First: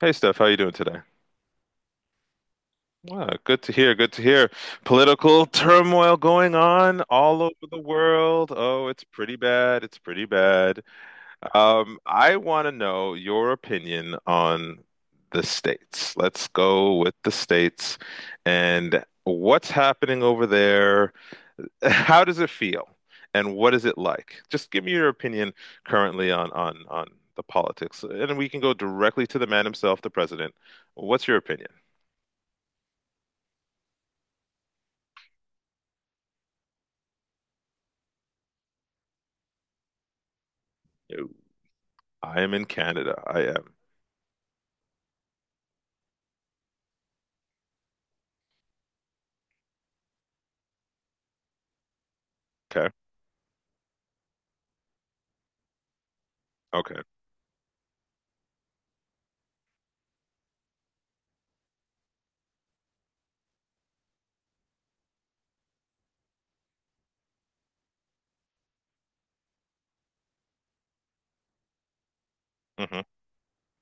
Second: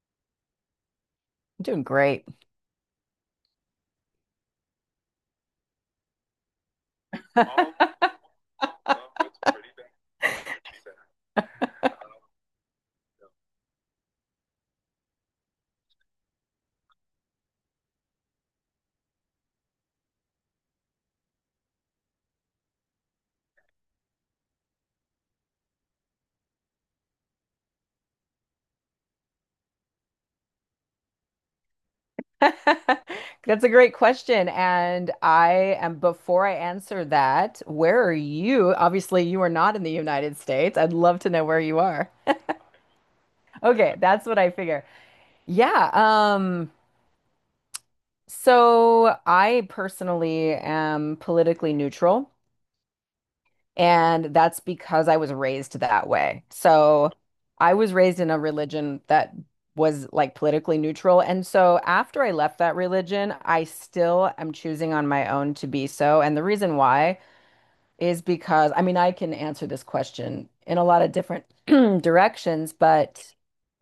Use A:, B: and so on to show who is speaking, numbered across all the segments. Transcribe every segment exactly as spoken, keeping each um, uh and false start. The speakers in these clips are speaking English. A: Hey Steph, how you doing today?
B: I'm doing great.
A: Ah, good to hear. Good to hear. Political turmoil going on all over the world. Oh, it's pretty bad. It's pretty bad. Um, I want to know your opinion on the states. Let's go with the states and what's happening over there. How does it feel? And what is it like? Just give me your opinion currently on on on the politics, and we can go directly to the man himself, the president. What's your opinion?
B: That's a great question. And I am, before I answer that, where are you? Obviously, you are not in the United States. I'd love to know where you are.
A: I am in Canada. I am.
B: Okay, that's what I figure. Yeah, um, so I personally am politically neutral.
A: Okay.
B: And that's because I was raised that way.
A: Okay.
B: So I was raised in a religion that was like politically neutral. And so after I left that religion, I still am choosing on my own to be so. And the reason why is because, I mean, I can answer this question in a lot of different directions,
A: Hmm.
B: but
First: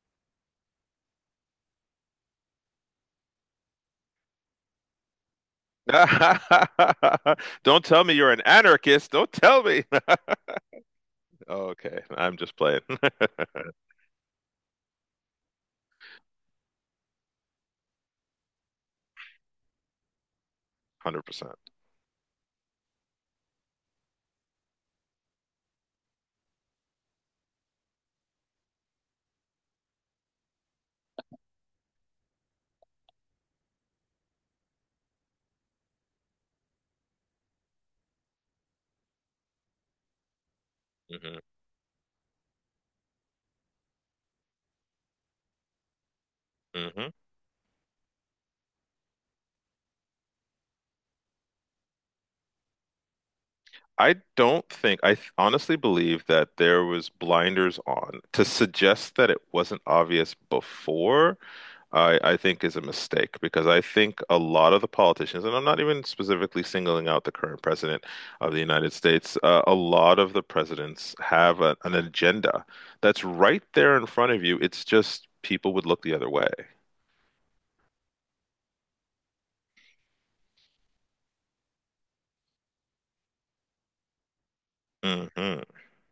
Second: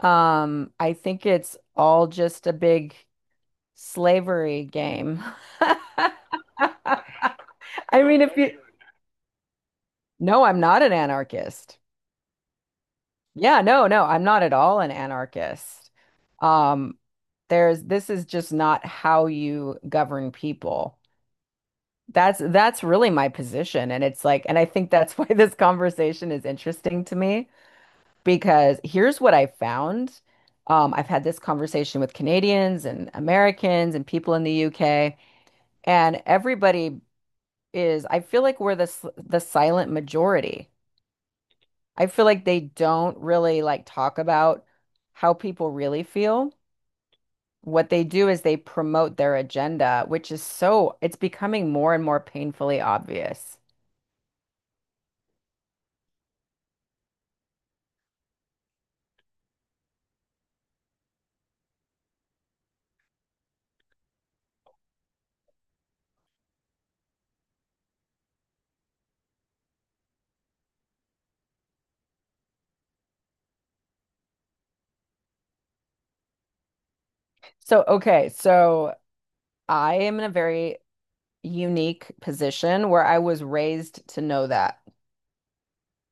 B: um, I think it's all just a big slavery game.
A: Don't
B: I
A: tell me
B: mean,
A: you're
B: if
A: an
B: you,
A: anarchist. Don't tell me.
B: no, I'm not an anarchist.
A: Okay. I'm just playing.
B: Yeah, no, no, I'm not at all an anarchist. Um, there's this is just not how you govern people.
A: one hundred percent.
B: That's that's really my position. And it's like, and I think that's why this conversation is interesting to me because here's what I found. Um, I've had this conversation with Canadians and Americans and people in the U K, and everybody is, I feel like we're the s- the silent majority.
A: Hmm.
B: I feel like they don't really like talk about how people really feel.
A: Hmm.
B: What they do is they promote their agenda, which is so, it's becoming more and more painfully obvious.
A: I don't think, I th- honestly believe that there was blinders on to suggest that it wasn't obvious before. I, I think is a mistake because I think a lot of the politicians, and I'm not even specifically singling out the current president of the United States, uh, a lot of the presidents have a, an agenda that's right there in front of you. It's just people would look the other way.
B: So, okay, so I am in a very unique position where I was raised to know that
A: Hmm.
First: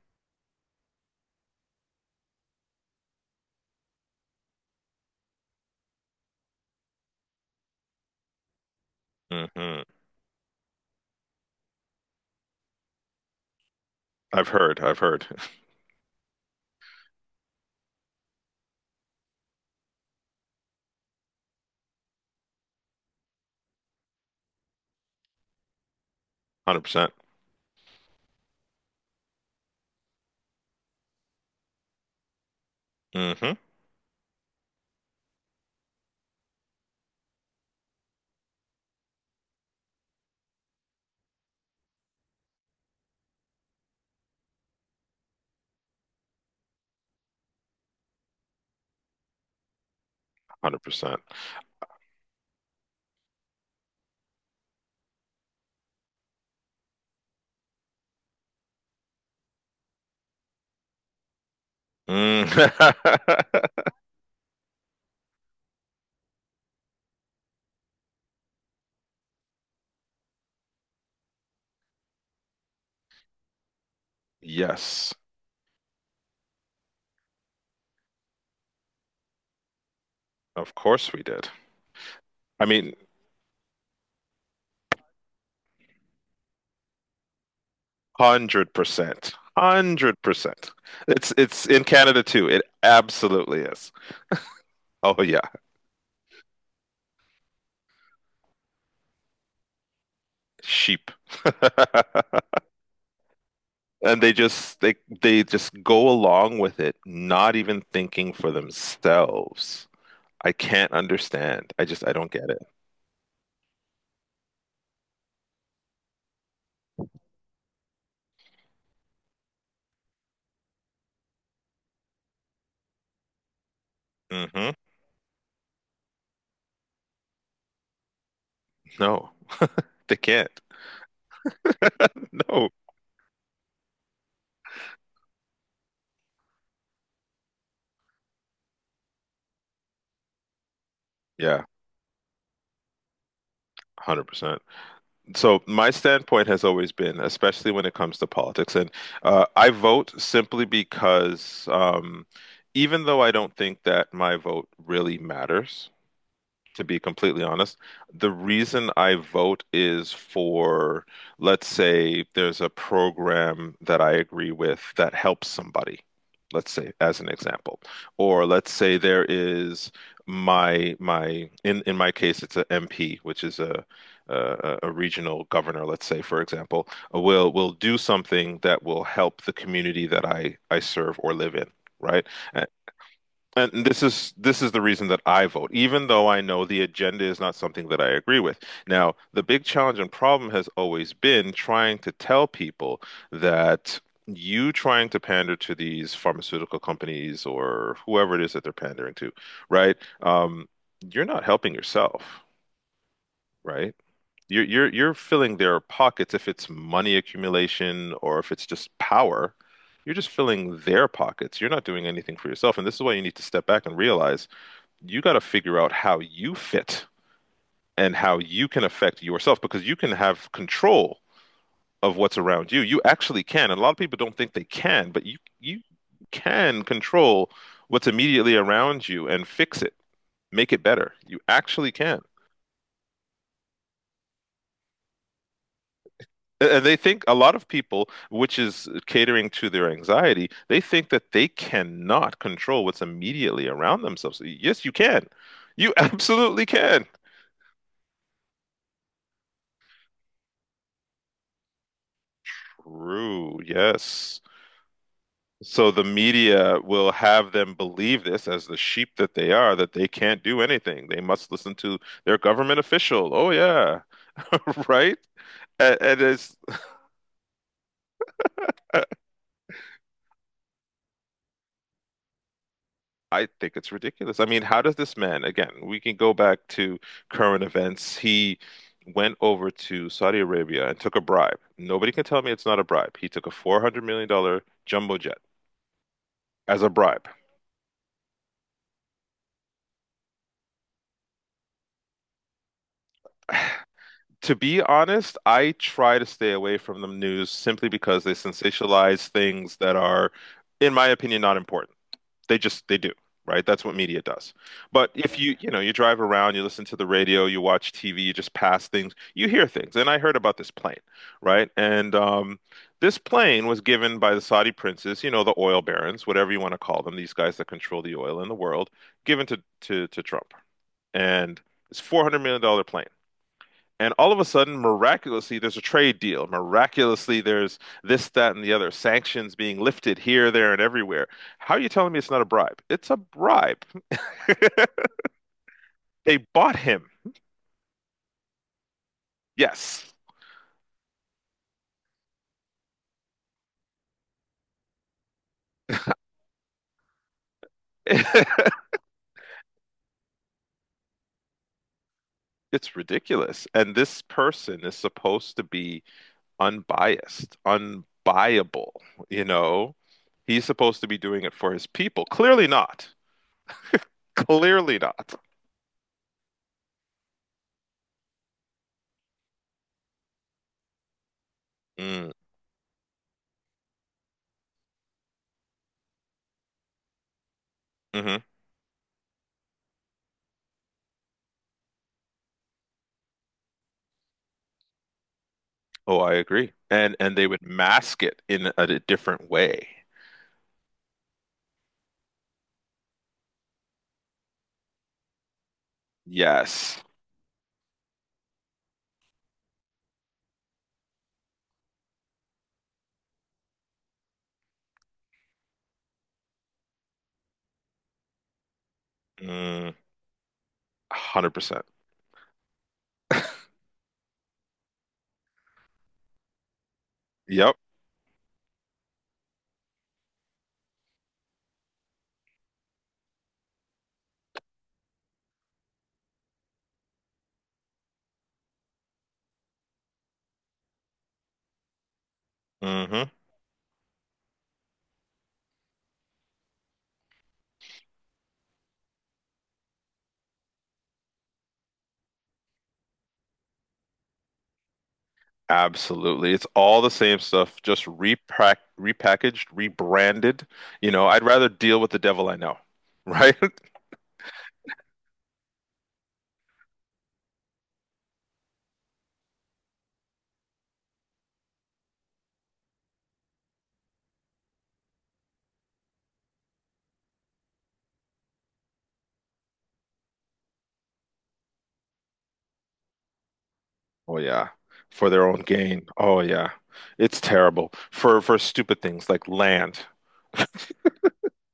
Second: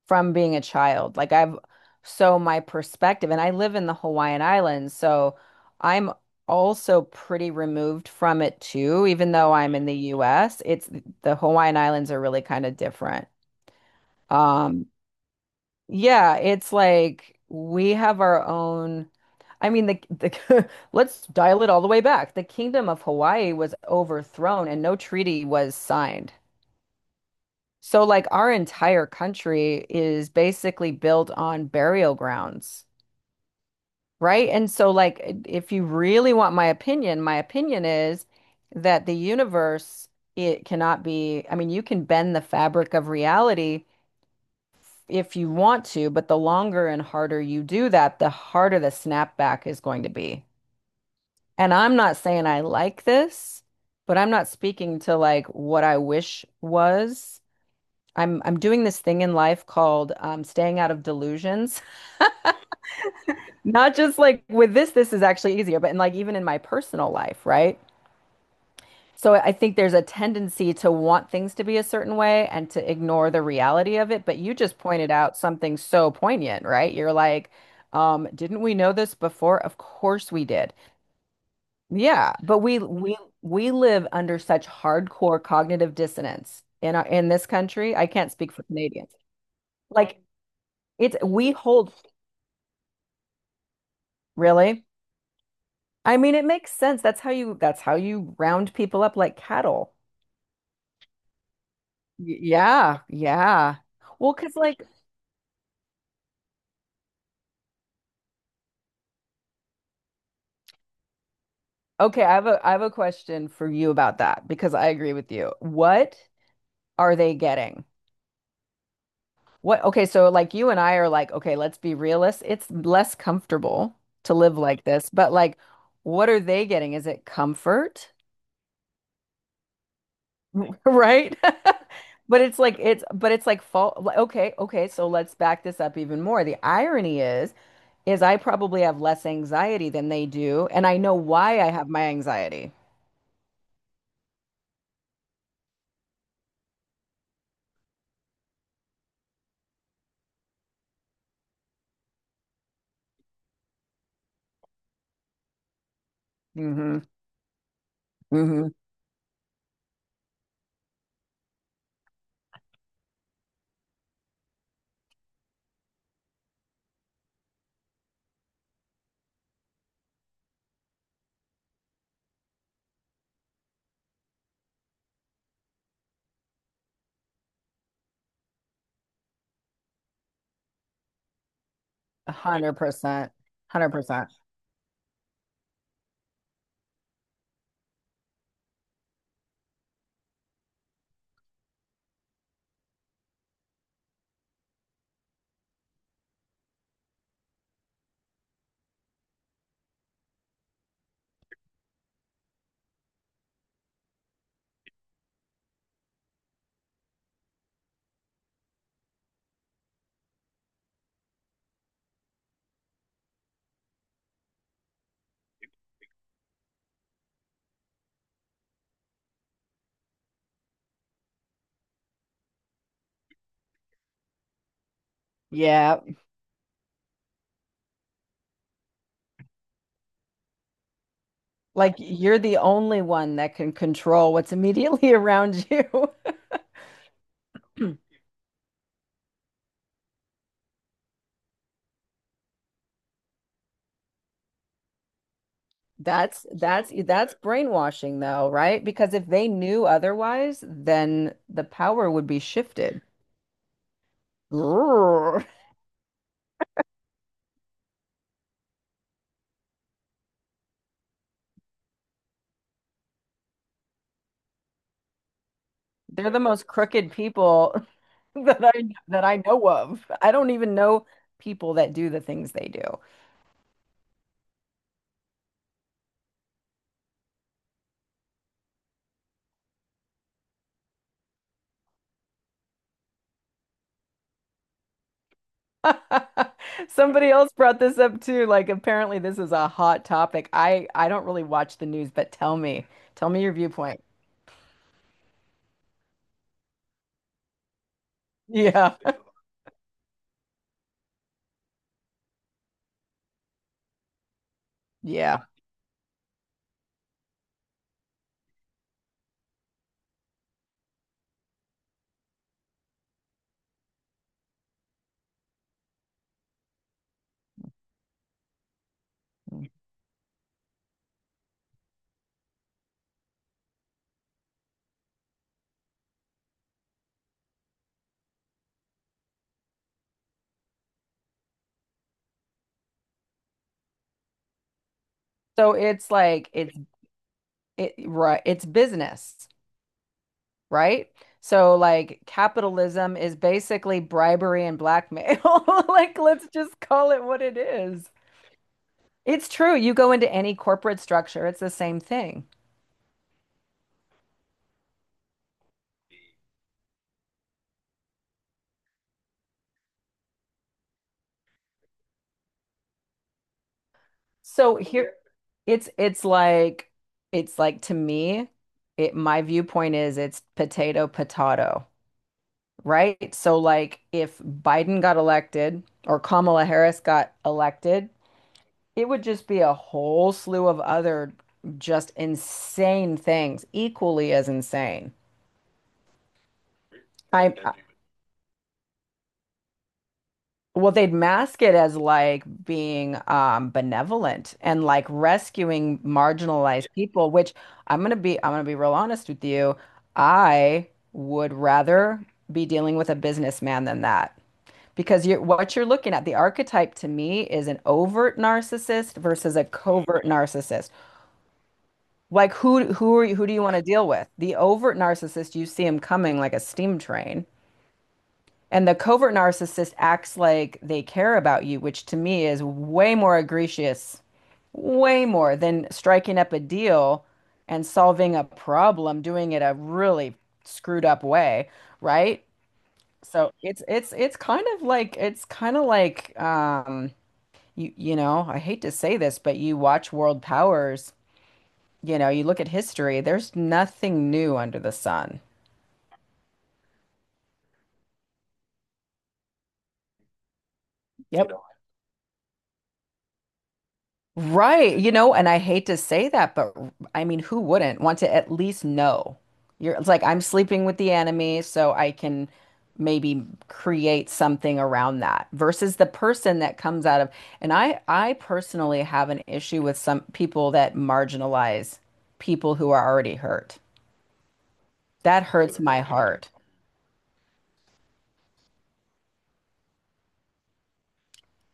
B: from being a child. Like I've so my perspective, and I live in the Hawaiian Islands, so I'm also pretty removed from it too, even though I'm
A: Hmm.
B: in the U S. It's the Hawaiian Islands are really kind of different.
A: I've heard,
B: Um,
A: I've heard,
B: yeah, it's like we have our own. I mean, the, the let's dial it all the way back. The Kingdom of Hawaii was overthrown and no treaty was signed.
A: one hundred percent.
B: So, like, our entire country is basically built on burial grounds,
A: Hmm.
B: right? And so, like, if you really want my opinion, my opinion is that the universe, it cannot be, I mean, you can bend the fabric of reality if you want to, but the longer and harder you do that, the harder the snapback is going to be.
A: one hundred percent.
B: And I'm not saying I like this, but I'm not speaking to like what I wish was. I'm I'm doing this thing in life called um, staying out of delusions.
A: Mm.
B: Not just like with this, this is actually easier, but in like even in my personal life, right? So I think there's a tendency to want things to be a certain way and to ignore the reality of it. But you just pointed
A: Yes,
B: out something so poignant, right? You're like, um, didn't we know this before? Of course we did.
A: of course we did.
B: Yeah, but
A: I
B: we
A: mean,
B: we we live under such hardcore cognitive dissonance in our in this country. I can't speak for
A: Hundred
B: Canadians.
A: percent. Hundred
B: Like
A: percent.
B: it's
A: It's
B: we
A: it's in
B: hold
A: Canada too. It absolutely is.
B: really?
A: Oh yeah,
B: I mean, it makes sense. That's how you that's how you round people up like cattle.
A: sheep.
B: Y- Yeah, yeah.
A: And they
B: Well, 'cause
A: just
B: like,
A: they they just go along with it, not even thinking for themselves. I can't understand. I just I
B: okay,
A: don't
B: I have
A: get it.
B: a I have a question for you about that because I agree with you. What are they getting? What, okay, so like you and I are like, okay, let's be realists. It's less comfortable to live
A: Hmm.
B: like this, but like, what are they getting? Is it comfort?
A: No, they can't.
B: Right? But it's
A: No.
B: like it's but it's like fault. Like, okay, okay, so let's back this up even more. The irony is is I probably have less anxiety than they do, and I know why
A: Yeah,
B: I have my anxiety.
A: one hundred percent. So my standpoint has always been, especially when it comes to politics, and uh, I vote simply because um, even though I don't think that my vote really matters, to
B: Mm-hmm.
A: be completely honest. The
B: Mm-hmm.
A: reason I vote is for, let's say, there's a program that I agree with that helps somebody, let's say, as an example. Or let's say there is my my in in my case, it's a M P, which is a a, a regional governor, let's say, for example, will will do something that will help the community that I I serve or live in. Right. A-
B: one hundred percent.
A: and this
B: one hundred percent.
A: is this is the reason that I vote, even though I know the agenda is not something that I agree with. Now, the big challenge and problem has always been trying to tell people that you trying to pander to these pharmaceutical companies or whoever it is that they're pandering to, right? Um, you're not helping yourself, right? You're you're you're filling their pockets if it's money accumulation or if it's just power. You're just filling their pockets. You're not doing anything for yourself. And this is why you need to step back and realize you got to figure out how you fit and how you can affect yourself because you can have control of what's around you. You actually can. And a lot of people don't think they can, but you you
B: Yeah.
A: can control what's immediately around you and fix it, make it better. You actually
B: Like
A: can.
B: you're the only one that can control what's immediately around you.
A: And they think a lot of people, which is catering to their anxiety, they think that they cannot control what's immediately around themselves. Yes, you can. You
B: That's
A: absolutely
B: that's
A: can.
B: that's brainwashing though, right? Because if they knew otherwise, then the power would be shifted.
A: True. Yes. So the media will have them believe this as the sheep that they are, that they can't do anything. They must listen to their government official. Oh yeah, right? And, and
B: They're the
A: it's,
B: most crooked people that I that I know of. I don't even know people that do the things they do.
A: I think it's ridiculous. I mean, how does this man, again, we can go back to current events. He went over to Saudi Arabia and took a bribe. Nobody can tell me it's not a bribe. He took a four hundred million dollars jumbo jet as a bribe.
B: Somebody else brought this up too. Like apparently this is a hot topic. I I don't really watch the news, but tell me, tell me your viewpoint.
A: To be honest, I try to stay away from the news simply because they
B: Yeah.
A: sensationalize things that are, in my opinion, not important. They just they do, right? That's what media does. But if
B: Yeah.
A: you, you know, you drive around, you listen to the radio, you watch T V, you just pass things, you hear things. And I heard about this plane, right? And um, this plane was given by the Saudi princes, you know, the oil barons, whatever you want to call them, these guys that control the oil in the world, given to to to Trump. And it's four hundred million dollar plane. And all of a sudden, miraculously, there's a trade deal. Miraculously, there's this, that, and the other. Sanctions being lifted here, there, and everywhere. How are you telling me it's not a bribe? It's a bribe.
B: So it's
A: They
B: like
A: bought
B: it's
A: him.
B: it right, it's business,
A: Yes.
B: right? So like capitalism is basically bribery and blackmail. Like let's just call it what it is. It's true. You go into any corporate structure, it's the same thing.
A: It's ridiculous. And this person is supposed to be unbiased, unbuyable, you know? He's supposed to be doing it for his people. Clearly not.
B: So
A: Clearly
B: here
A: not.
B: it's it's like it's like to me, it my viewpoint is it's potato potato,
A: Mm,
B: right? So like if Biden got elected or Kamala Harris got elected,
A: mhm.
B: it would just be a whole slew of other just insane things, equally as insane.
A: Oh, I agree. And and they
B: I
A: would mask it in a, a different way.
B: well, they'd mask it as like being um, benevolent and like rescuing marginalized
A: Yes.
B: people, which I'm gonna be I'm gonna be real honest with you. I would rather be dealing with a businessman than that. Because you're, what you're looking at, the archetype to me is an overt narcissist versus a
A: Mm,
B: covert narcissist.
A: one hundred percent.
B: Like who who are you, who do you want to deal with? The overt narcissist, you see him coming like a steam train.
A: Yep.
B: And the covert narcissist acts like they care about you, which to me is way more egregious, way more than striking up a deal and solving a problem, doing it a really screwed up way, right?
A: Hmm.
B: So it's it's it's kind of like it's kind of like um you you know, I hate to say this, but you watch world powers, you know, you look at history, there's nothing new under the sun.
A: Absolutely. It's all the same stuff, just repack repackaged, rebranded. You know, I'd
B: Yep.
A: rather deal with the devil I know, right?
B: Right, you know, and I hate to say that, but I mean, who wouldn't want to at least know? You're it's like I'm sleeping with the enemy, so I can maybe create something around that versus the person that comes out of, and I I personally have an issue with some people that marginalize people who are already hurt.
A: Oh yeah. For
B: That
A: their own
B: hurts my
A: gain. Oh
B: heart.
A: yeah. It's terrible. For for stupid things like land.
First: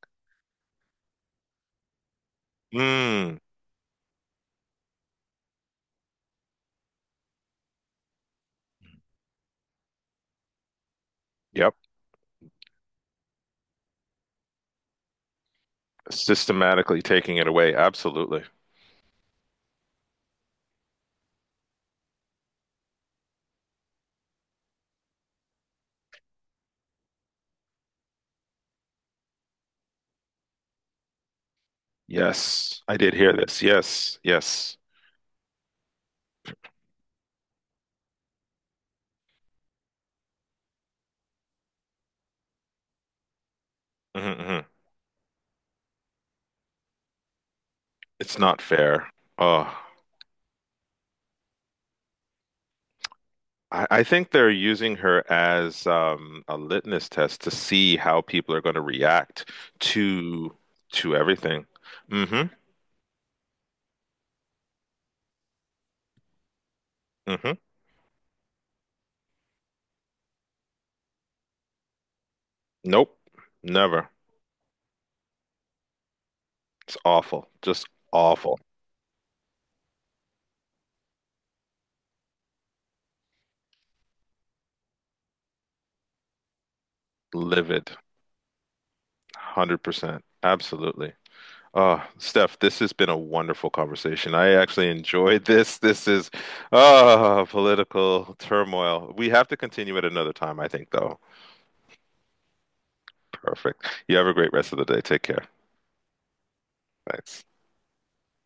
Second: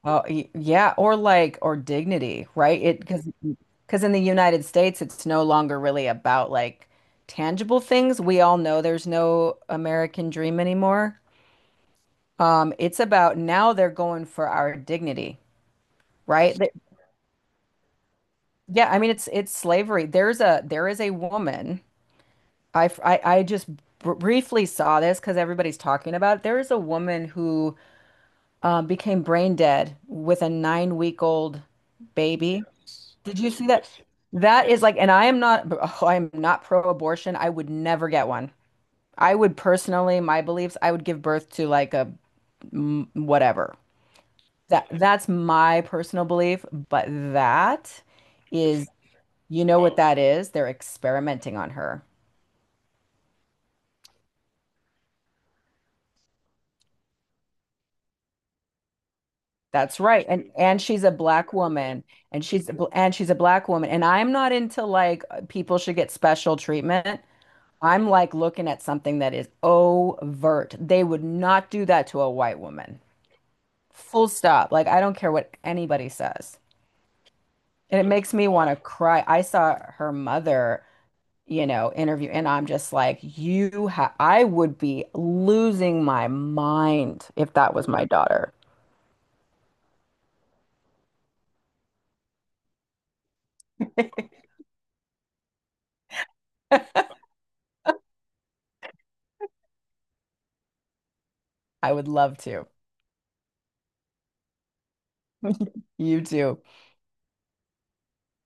B: Oh, y- yeah, or like or dignity, right? It because
A: Mm.
B: because in the United States, it's no longer really about like tangible things. We all know there's no American dream anymore.
A: Yep.
B: Um, it's about now they're going for our dignity, right? Th-
A: Systematically taking it away. Absolutely.
B: yeah, I mean it's it's slavery. There's a there is a woman. I f- I, I just br briefly saw this because everybody's talking about it. There is a woman who um, became brain dead with a nine week old baby.
A: Yes. I did hear this. Yes.
B: That
A: Yes.
B: is like, and I am not, oh, I am not pro-abortion. I would never get one. I would personally, my beliefs, I would give birth to like a m- whatever.
A: Hmm.
B: That that's my personal belief, but that
A: It's not
B: is,
A: fair.
B: you
A: Oh.
B: know what that is? They're experimenting on her.
A: I, I think they're using her as um, a litmus test to see how people are going to react
B: That's right. And
A: to
B: and she's a
A: to
B: black
A: everything.
B: woman
A: Hmm.
B: and she's a bl- and she's a black woman and I'm not into like uh, people should get special treatment.
A: Hmm.
B: I'm like looking at something that is overt. They would not do that to a white woman.
A: Nope. Never.
B: Full stop. Like, I don't care what anybody says.
A: It's awful. Just
B: And it makes me
A: awful.
B: want to cry. I saw her mother, you know, interview, and I'm just like, you ha I would be losing my mind if that was
A: Livid.
B: my daughter.
A: one hundred percent. Absolutely. Oh, Steph, this has been a wonderful conversation. I actually enjoyed this. This is oh, political turmoil. We have to continue at another time, I think, though.
B: I would love to.
A: Perfect. You have a great rest of the day. Take care.
B: You too.
A: Thanks.